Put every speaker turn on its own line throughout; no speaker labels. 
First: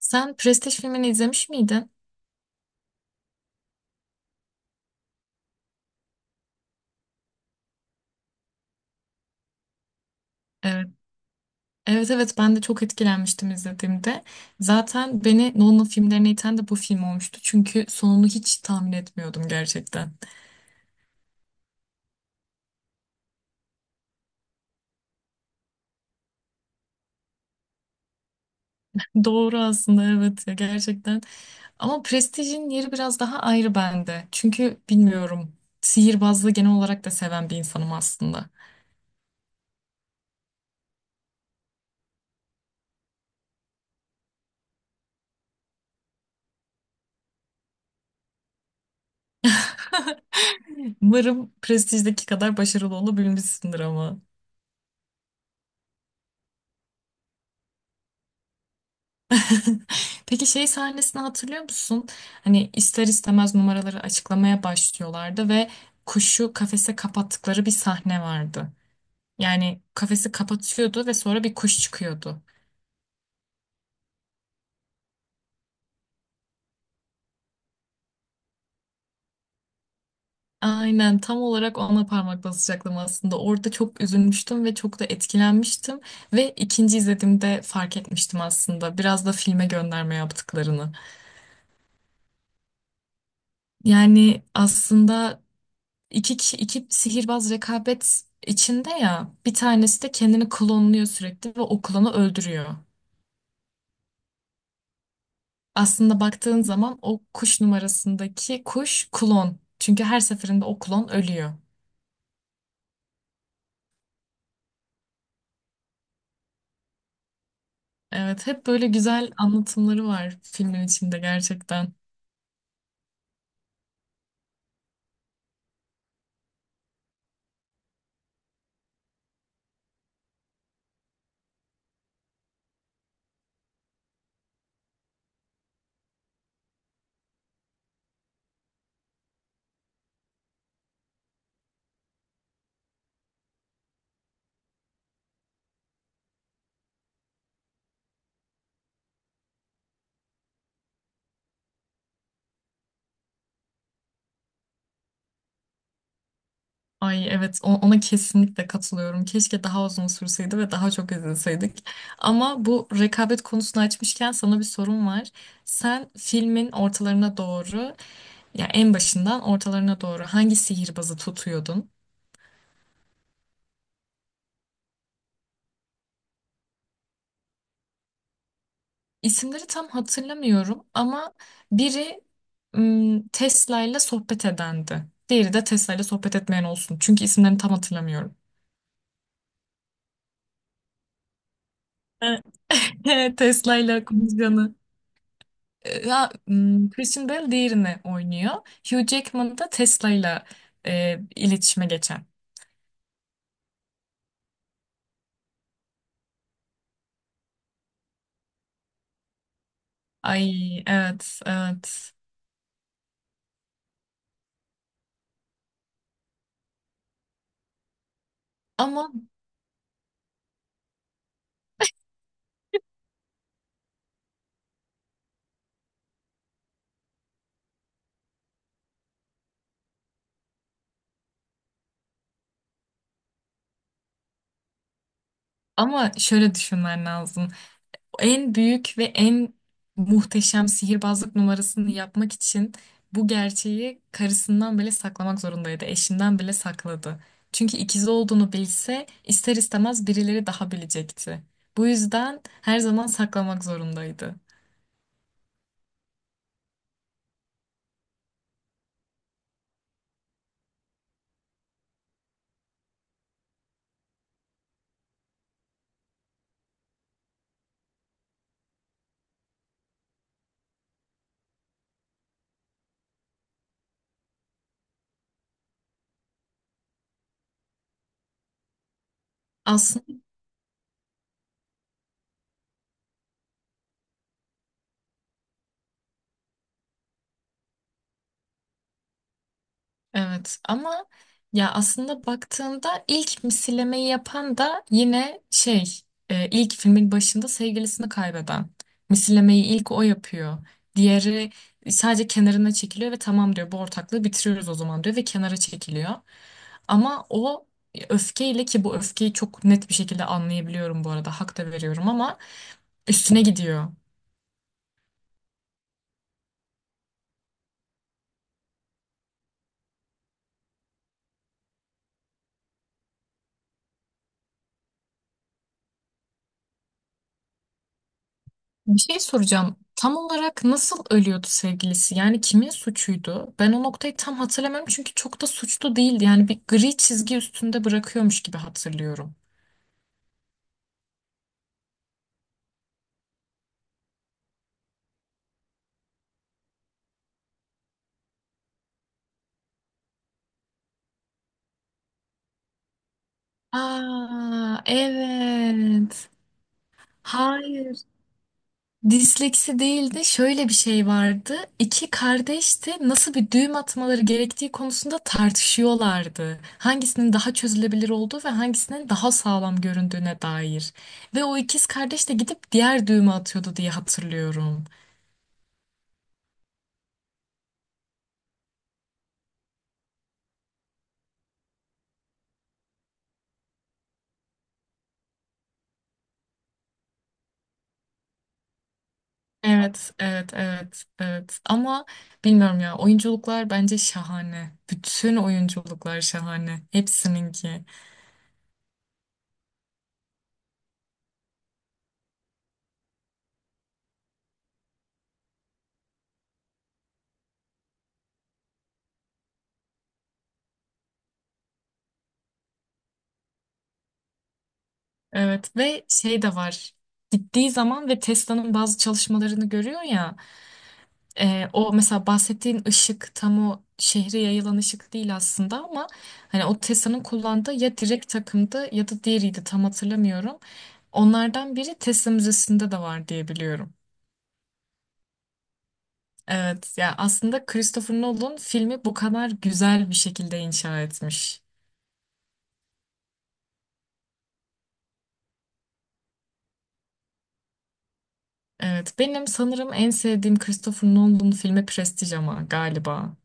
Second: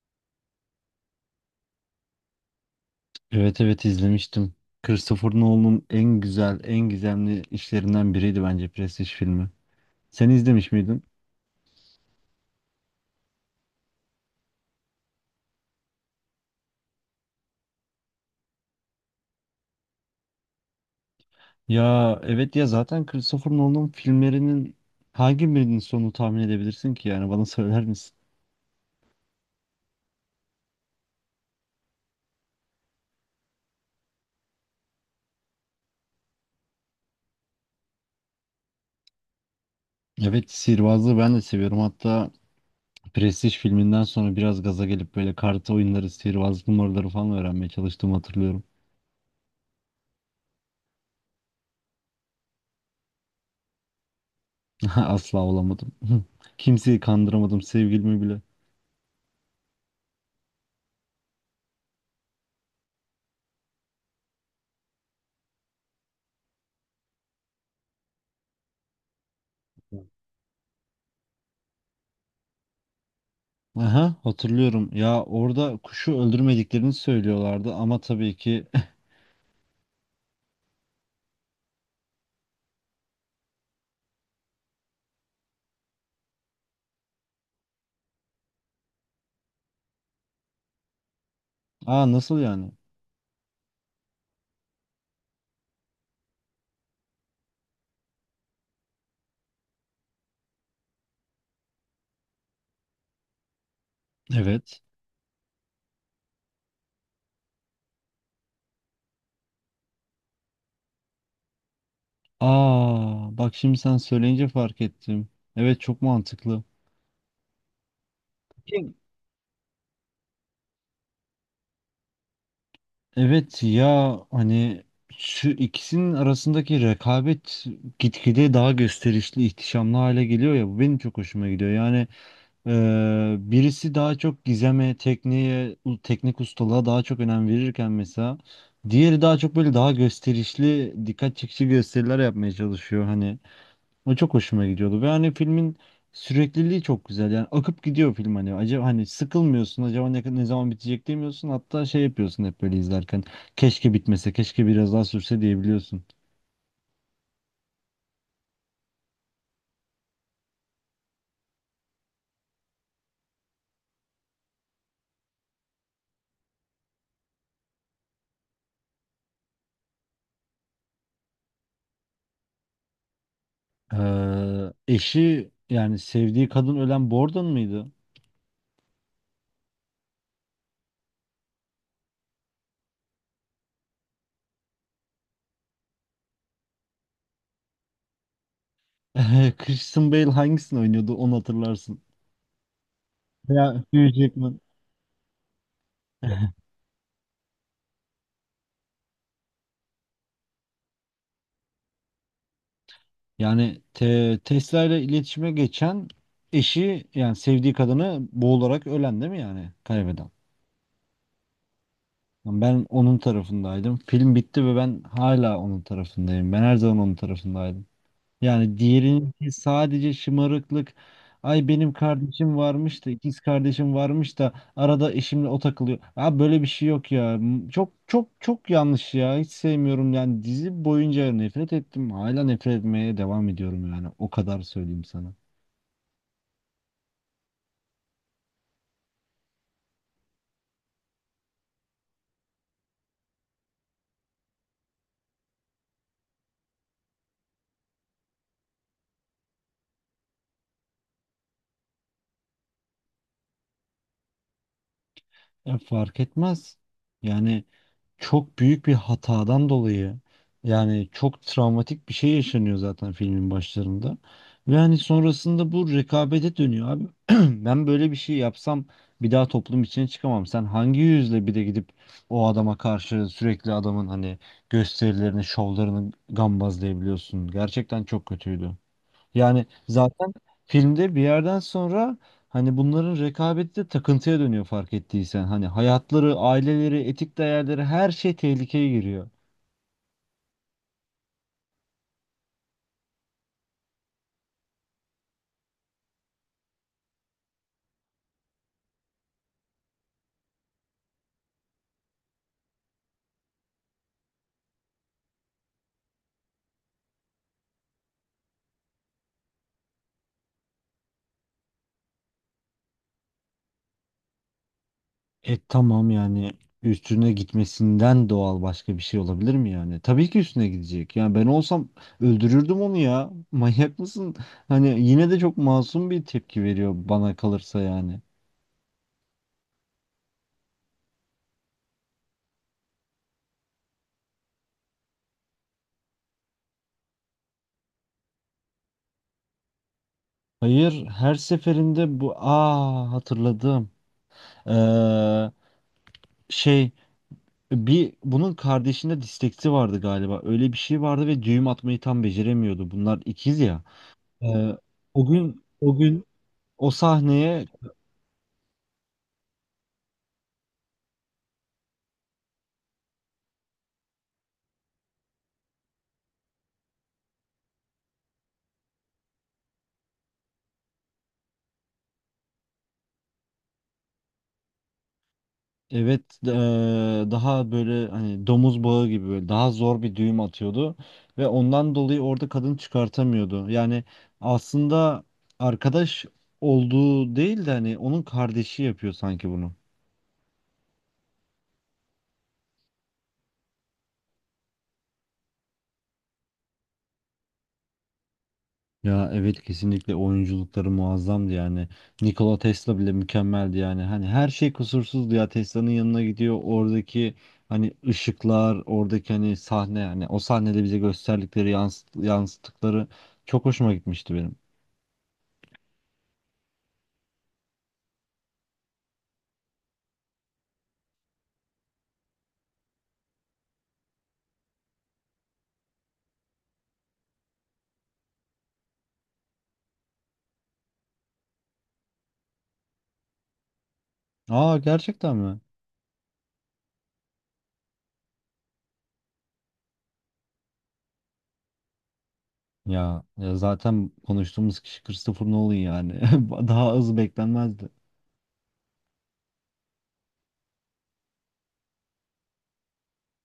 Sen Prestij filmini izlemiş miydin?
Evet evet izlemiştim. Christopher Nolan'ın en güzel, en gizemli işlerinden biriydi bence Prestige filmi. Sen izlemiş
Evet.
miydin?
Evet evet ben de çok etkilenmiştim izlediğimde. Zaten beni Nolan filmlerine iten de bu film olmuştu. Çünkü sonunu hiç tahmin etmiyordum gerçekten.
Ya evet ya zaten Christopher Nolan'ın filmlerinin hangi birinin sonunu tahmin edebilirsin ki yani bana söyler misin?
Doğru aslında, evet ya, gerçekten. Ama Prestige'in yeri biraz daha ayrı bende. Çünkü bilmiyorum, sihirbazlığı genel olarak da seven bir insanım aslında.
Evet sihirbazlığı ben de seviyorum. Hatta Prestige filminden sonra biraz gaza gelip böyle kart oyunları, sihirbazlık numaraları falan öğrenmeye çalıştığımı hatırlıyorum.
Umarım Prestige'deki kadar başarılı olabilmişsindir ama.
Asla olamadım. Kimseyi kandıramadım, sevgilimi bile.
Peki şey sahnesini hatırlıyor musun? Hani ister istemez numaraları açıklamaya başlıyorlardı ve kuşu kafese kapattıkları bir sahne vardı. Yani kafesi kapatıyordu ve sonra bir kuş çıkıyordu.
Aha, hatırlıyorum. Ya orada kuşu öldürmediklerini söylüyorlardı ama tabii ki.
Aynen, tam olarak ona parmak basacaktım aslında. Orada çok üzülmüştüm ve çok da etkilenmiştim. Ve ikinci izlediğimde fark etmiştim aslında, biraz da filme gönderme yaptıklarını.
Aa nasıl yani?
Yani aslında İki, kişi, iki sihirbaz rekabet içinde ya, bir tanesi de kendini klonluyor sürekli ve o klonu öldürüyor.
Evet.
Aslında baktığın zaman o kuş numarasındaki kuş klon. Çünkü her seferinde o klon ölüyor.
Aa bak, şimdi sen söyleyince fark ettim. Evet, çok mantıklı.
Evet, hep böyle
Kim?
güzel anlatımları var filmin içinde gerçekten.
Evet ya hani şu ikisinin arasındaki rekabet gitgide daha gösterişli, ihtişamlı hale geliyor ya, bu benim çok hoşuma gidiyor. Yani birisi daha çok gizeme, tekniğe, teknik ustalığa daha çok önem verirken mesela diğeri daha çok böyle daha gösterişli, dikkat çekici gösteriler yapmaya çalışıyor hani. O çok hoşuma gidiyordu ve hani filmin sürekliliği çok güzel. Yani akıp gidiyor film hani. Acaba hani sıkılmıyorsun. Acaba ne zaman bitecek demiyorsun. Hatta şey yapıyorsun hep böyle izlerken. Keşke bitmese, keşke biraz daha sürse diyebiliyorsun.
Ay evet, ona kesinlikle katılıyorum. Keşke daha uzun sürseydi ve daha çok izleseydik. Ama bu rekabet konusunu açmışken sana bir sorum var. Sen filmin ortalarına doğru, ya en başından ortalarına doğru, hangi sihirbazı tutuyordun?
Eşi yani sevdiği kadın ölen Borden mıydı?
İsimleri tam hatırlamıyorum ama biri Tesla ile sohbet edendi. Diğeri de Tesla ile sohbet etmeyen olsun. Çünkü isimlerini tam hatırlamıyorum.
Christian Bale hangisini oynuyordu onu hatırlarsın.
Tesla
Ya
ile
Hugh Jackman.
konuşanı. Christian Bale diğerini oynuyor. Hugh Jackman da Tesla'yla iletişime geçen.
Yani Tesla ile iletişime geçen eşi yani sevdiği kadını boğularak ölen değil mi yani kaybeden?
Ay evet evet.
Yani ben onun tarafındaydım. Film bitti ve ben hala onun tarafındayım. Ben her zaman onun tarafındaydım. Yani
Ama
diğerinki sadece şımarıklık. Ay benim kardeşim varmış da ikiz kardeşim varmış da arada eşimle o takılıyor. Ha, böyle bir şey yok ya. Çok çok çok yanlış ya. Hiç sevmiyorum, yani dizi boyunca nefret ettim. Hala nefret etmeye devam ediyorum yani. O kadar söyleyeyim sana.
ama şöyle düşünmen lazım. En büyük ve en muhteşem sihirbazlık numarasını yapmak için bu gerçeği karısından bile saklamak zorundaydı. Eşinden bile sakladı. Çünkü ikizi olduğunu bilse ister istemez birileri daha bilecekti. Bu yüzden her zaman saklamak zorundaydı.
Ya fark etmez. Yani çok büyük bir hatadan dolayı, yani çok travmatik bir şey yaşanıyor zaten filmin başlarında. Ve hani sonrasında bu rekabete dönüyor abi. Ben böyle bir şey yapsam bir daha toplum içine çıkamam. Sen hangi yüzle bir de gidip o adama karşı sürekli adamın hani gösterilerini, şovlarını gambazlayabiliyorsun. Gerçekten çok kötüydü. Yani
Aslında.
zaten filmde bir yerden sonra hani bunların rekabeti de takıntıya dönüyor, fark ettiysen. Hani hayatları, aileleri, etik değerleri, her şey tehlikeye giriyor.
Evet ama, ya aslında baktığında ilk misillemeyi yapan da yine ilk filmin başında sevgilisini kaybeden. Misillemeyi ilk o yapıyor. Diğeri sadece kenarına çekiliyor ve tamam diyor, bu ortaklığı bitiriyoruz o zaman diyor ve kenara çekiliyor. Ama o öfkeyle, ki bu öfkeyi çok net bir şekilde anlayabiliyorum bu arada, hak da veriyorum ama üstüne gidiyor.
E tamam, yani üstüne gitmesinden doğal başka bir şey olabilir mi yani? Tabii ki üstüne gidecek. Yani ben olsam öldürürdüm onu ya. Manyak mısın? Hani yine de çok masum bir tepki veriyor bana kalırsa yani.
Bir şey soracağım. Tam olarak nasıl ölüyordu sevgilisi? Yani kimin suçuydu? Ben o noktayı tam hatırlamıyorum, çünkü çok da suçlu değildi. Yani bir gri çizgi üstünde bırakıyormuş gibi hatırlıyorum.
Hayır, her seferinde bu, aa, hatırladım. Ee, şey Bir, bunun kardeşinde disteksi vardı galiba. Öyle bir şey vardı ve düğüm atmayı tam beceremiyordu. Bunlar ikiz ya. Ee,
Aa,
o gün
evet.
o sahneye
Hayır. Disleksi değil de şöyle bir şey vardı. İki kardeş de nasıl bir düğüm atmaları gerektiği konusunda tartışıyorlardı. Hangisinin daha çözülebilir olduğu ve hangisinin daha sağlam göründüğüne dair. Ve o ikiz kardeş de gidip diğer düğümü atıyordu diye hatırlıyorum.
evet, daha böyle hani domuz bağı gibi böyle daha zor bir düğüm atıyordu ve ondan dolayı orada kadın çıkartamıyordu. Yani aslında arkadaş olduğu değil de hani onun kardeşi yapıyor sanki bunu.
Evet, evet, evet, evet. Ama bilmiyorum ya, oyunculuklar bence şahane. Bütün oyunculuklar şahane. Hepsininki.
Ya evet, kesinlikle oyunculukları muazzamdı yani. Nikola Tesla bile mükemmeldi yani. Hani her şey kusursuzdu ya. Tesla'nın yanına gidiyor. Oradaki hani ışıklar, oradaki hani sahne, hani o sahnede bize gösterdikleri yansıttıkları çok hoşuma gitmişti benim.
Evet ve şey de var. Gittiği zaman ve Tesla'nın bazı çalışmalarını görüyor ya. O mesela bahsettiğin ışık tam o şehre yayılan ışık değil aslında, ama hani o Tessa'nın kullandığı ya direkt takımdı ya da diğeriydi tam hatırlamıyorum. Onlardan biri Tessa Müzesi'nde de var diye biliyorum.
Aa, gerçekten mi?
Evet ya, aslında Christopher Nolan filmi bu kadar güzel bir şekilde inşa etmiş.
Ya, ya zaten konuştuğumuz kişi Christopher Nolan yani. Daha az beklenmezdi.
Evet, benim sanırım en sevdiğim Christopher Nolan filmi Prestige ama galiba.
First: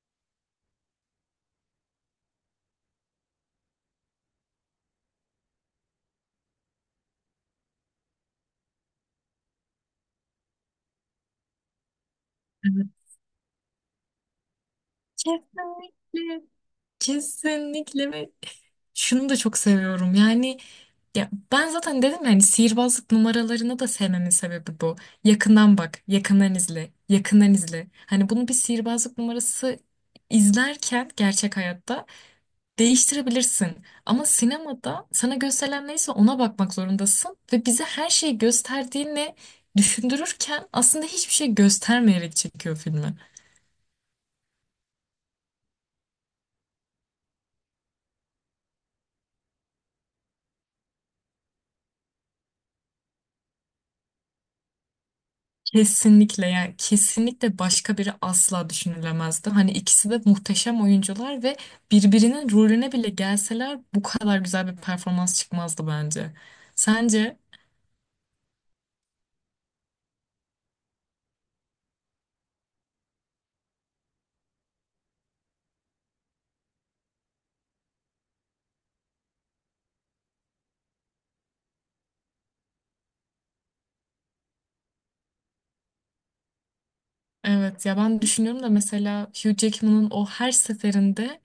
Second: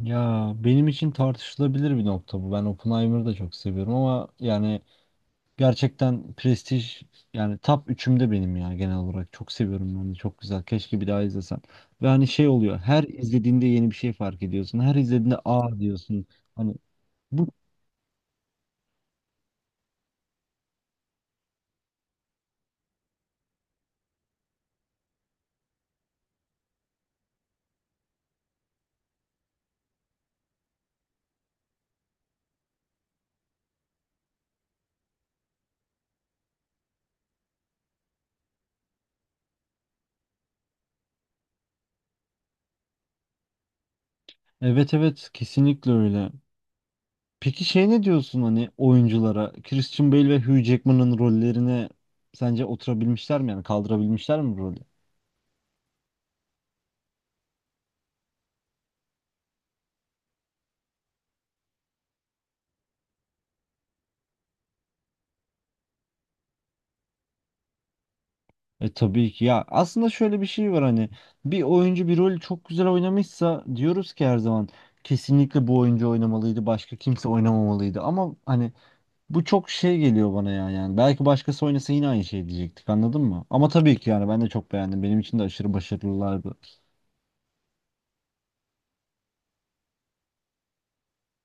Ya benim için tartışılabilir bir nokta bu. Ben Oppenheimer'ı da çok seviyorum ama yani gerçekten prestij yani top 3'ümde benim ya genel olarak. Çok seviyorum ben de. Çok güzel. Keşke bir daha izlesem. Ve hani şey oluyor.
Evet.
Her izlediğinde yeni bir şey fark ediyorsun. Her izlediğinde aa diyorsun.
Kesinlikle.
Hani bu
Kesinlikle ve şunu da çok seviyorum. Yani, ya ben zaten dedim, yani sihirbazlık numaralarını da sevmemin sebebi bu. Yakından bak, yakından izle, yakından izle. Hani bunu bir sihirbazlık numarası izlerken gerçek hayatta değiştirebilirsin. Ama sinemada sana gösterilen neyse ona bakmak zorundasın ve bize her şeyi gösterdiğini düşündürürken aslında hiçbir şey göstermeyerek çekiyor filmi.
evet evet, kesinlikle öyle. Peki şey ne diyorsun hani oyunculara? Christian Bale ve Hugh Jackman'ın rollerine sence oturabilmişler mi? Yani kaldırabilmişler mi rolü?
Kesinlikle, yani kesinlikle başka biri asla düşünülemezdi. Hani ikisi de muhteşem oyuncular ve birbirinin rolüne bile gelseler bu kadar güzel bir performans çıkmazdı bence. Sence?
E tabii ki ya, aslında şöyle bir şey var hani bir oyuncu bir rolü çok güzel oynamışsa diyoruz ki her zaman kesinlikle bu oyuncu oynamalıydı, başka kimse oynamamalıydı, ama hani bu çok şey geliyor bana ya, yani belki başkası oynasa yine aynı şey diyecektik, anladın mı? Ama tabii ki yani ben de çok beğendim, benim için de aşırı başarılılardı.
Evet ya, ben düşünüyorum da mesela Hugh Jackman'ın o her seferinde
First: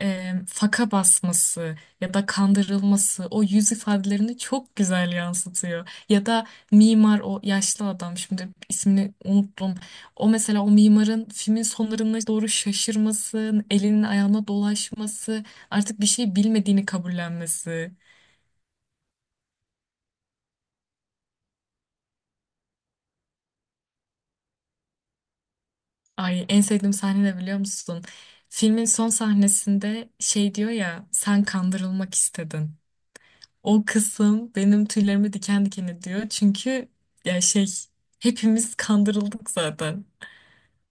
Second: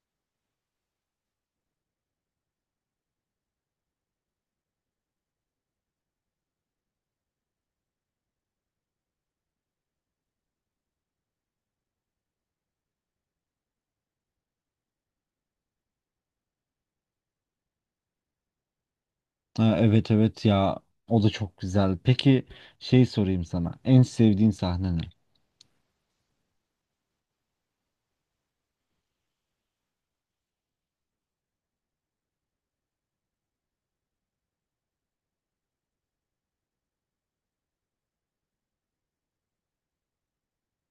faka basması ya da kandırılması, o yüz ifadelerini çok güzel yansıtıyor. Ya da mimar, o yaşlı adam, şimdi ismini unuttum. O mesela, o mimarın filmin sonlarına doğru şaşırması, elinin ayağına dolaşması, artık bir şey bilmediğini kabullenmesi.
Ha, evet evet ya o da çok güzel. Peki şey sorayım sana, en sevdiğin sahne ne?
Ay, en sevdiğim sahne de biliyor musun? Filmin son sahnesinde şey diyor ya, sen kandırılmak istedin. O kısım benim tüylerimi diken diken ediyor. Çünkü ya şey, hepimiz kandırıldık zaten.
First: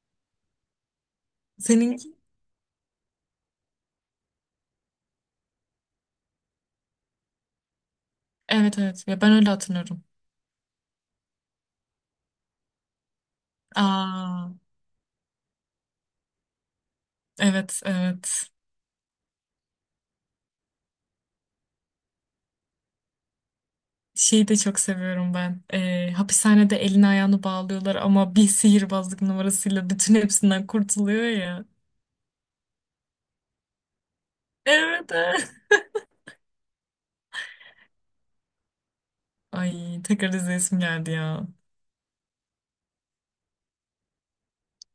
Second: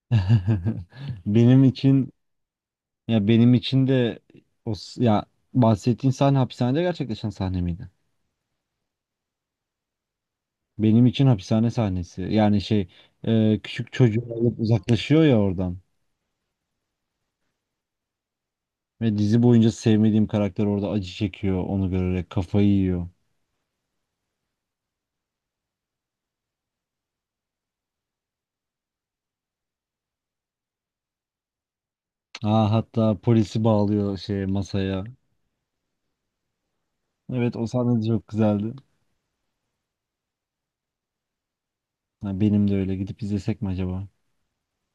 Benim
Senin,
için ya benim için de ya bahsettiğin sahne hapishanede gerçekleşen sahne miydi?
evet evet ya, ben öyle hatırlıyorum.
Benim için hapishane sahnesi. Yani şey, küçük çocuğu
Aa
alıp uzaklaşıyor ya oradan.
evet evet.
Ve dizi boyunca sevmediğim karakter orada acı çekiyor, onu görerek kafayı yiyor.
Şeyi de çok seviyorum ben. Hapishanede elini ayağını bağlıyorlar ama bir sihirbazlık numarasıyla bütün hepsinden kurtuluyor ya.
Aa, hatta polisi bağlıyor şey masaya.
Evet. Evet.
Evet, o sahne de çok güzeldi.
Ay, tekrar izleyesim geldi ya.
Ha, benim de öyle. Gidip izlesek mi acaba?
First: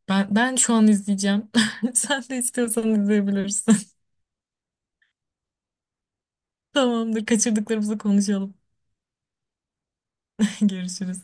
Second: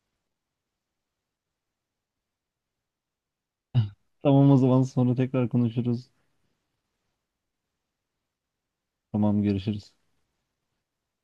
Ben şu an izleyeceğim. Sen de istiyorsan izleyebilirsin.
Tamam, o zaman sonra tekrar konuşuruz.
Tamamdır. Kaçırdıklarımızı konuşalım.
Tamam, görüşürüz.
Görüşürüz.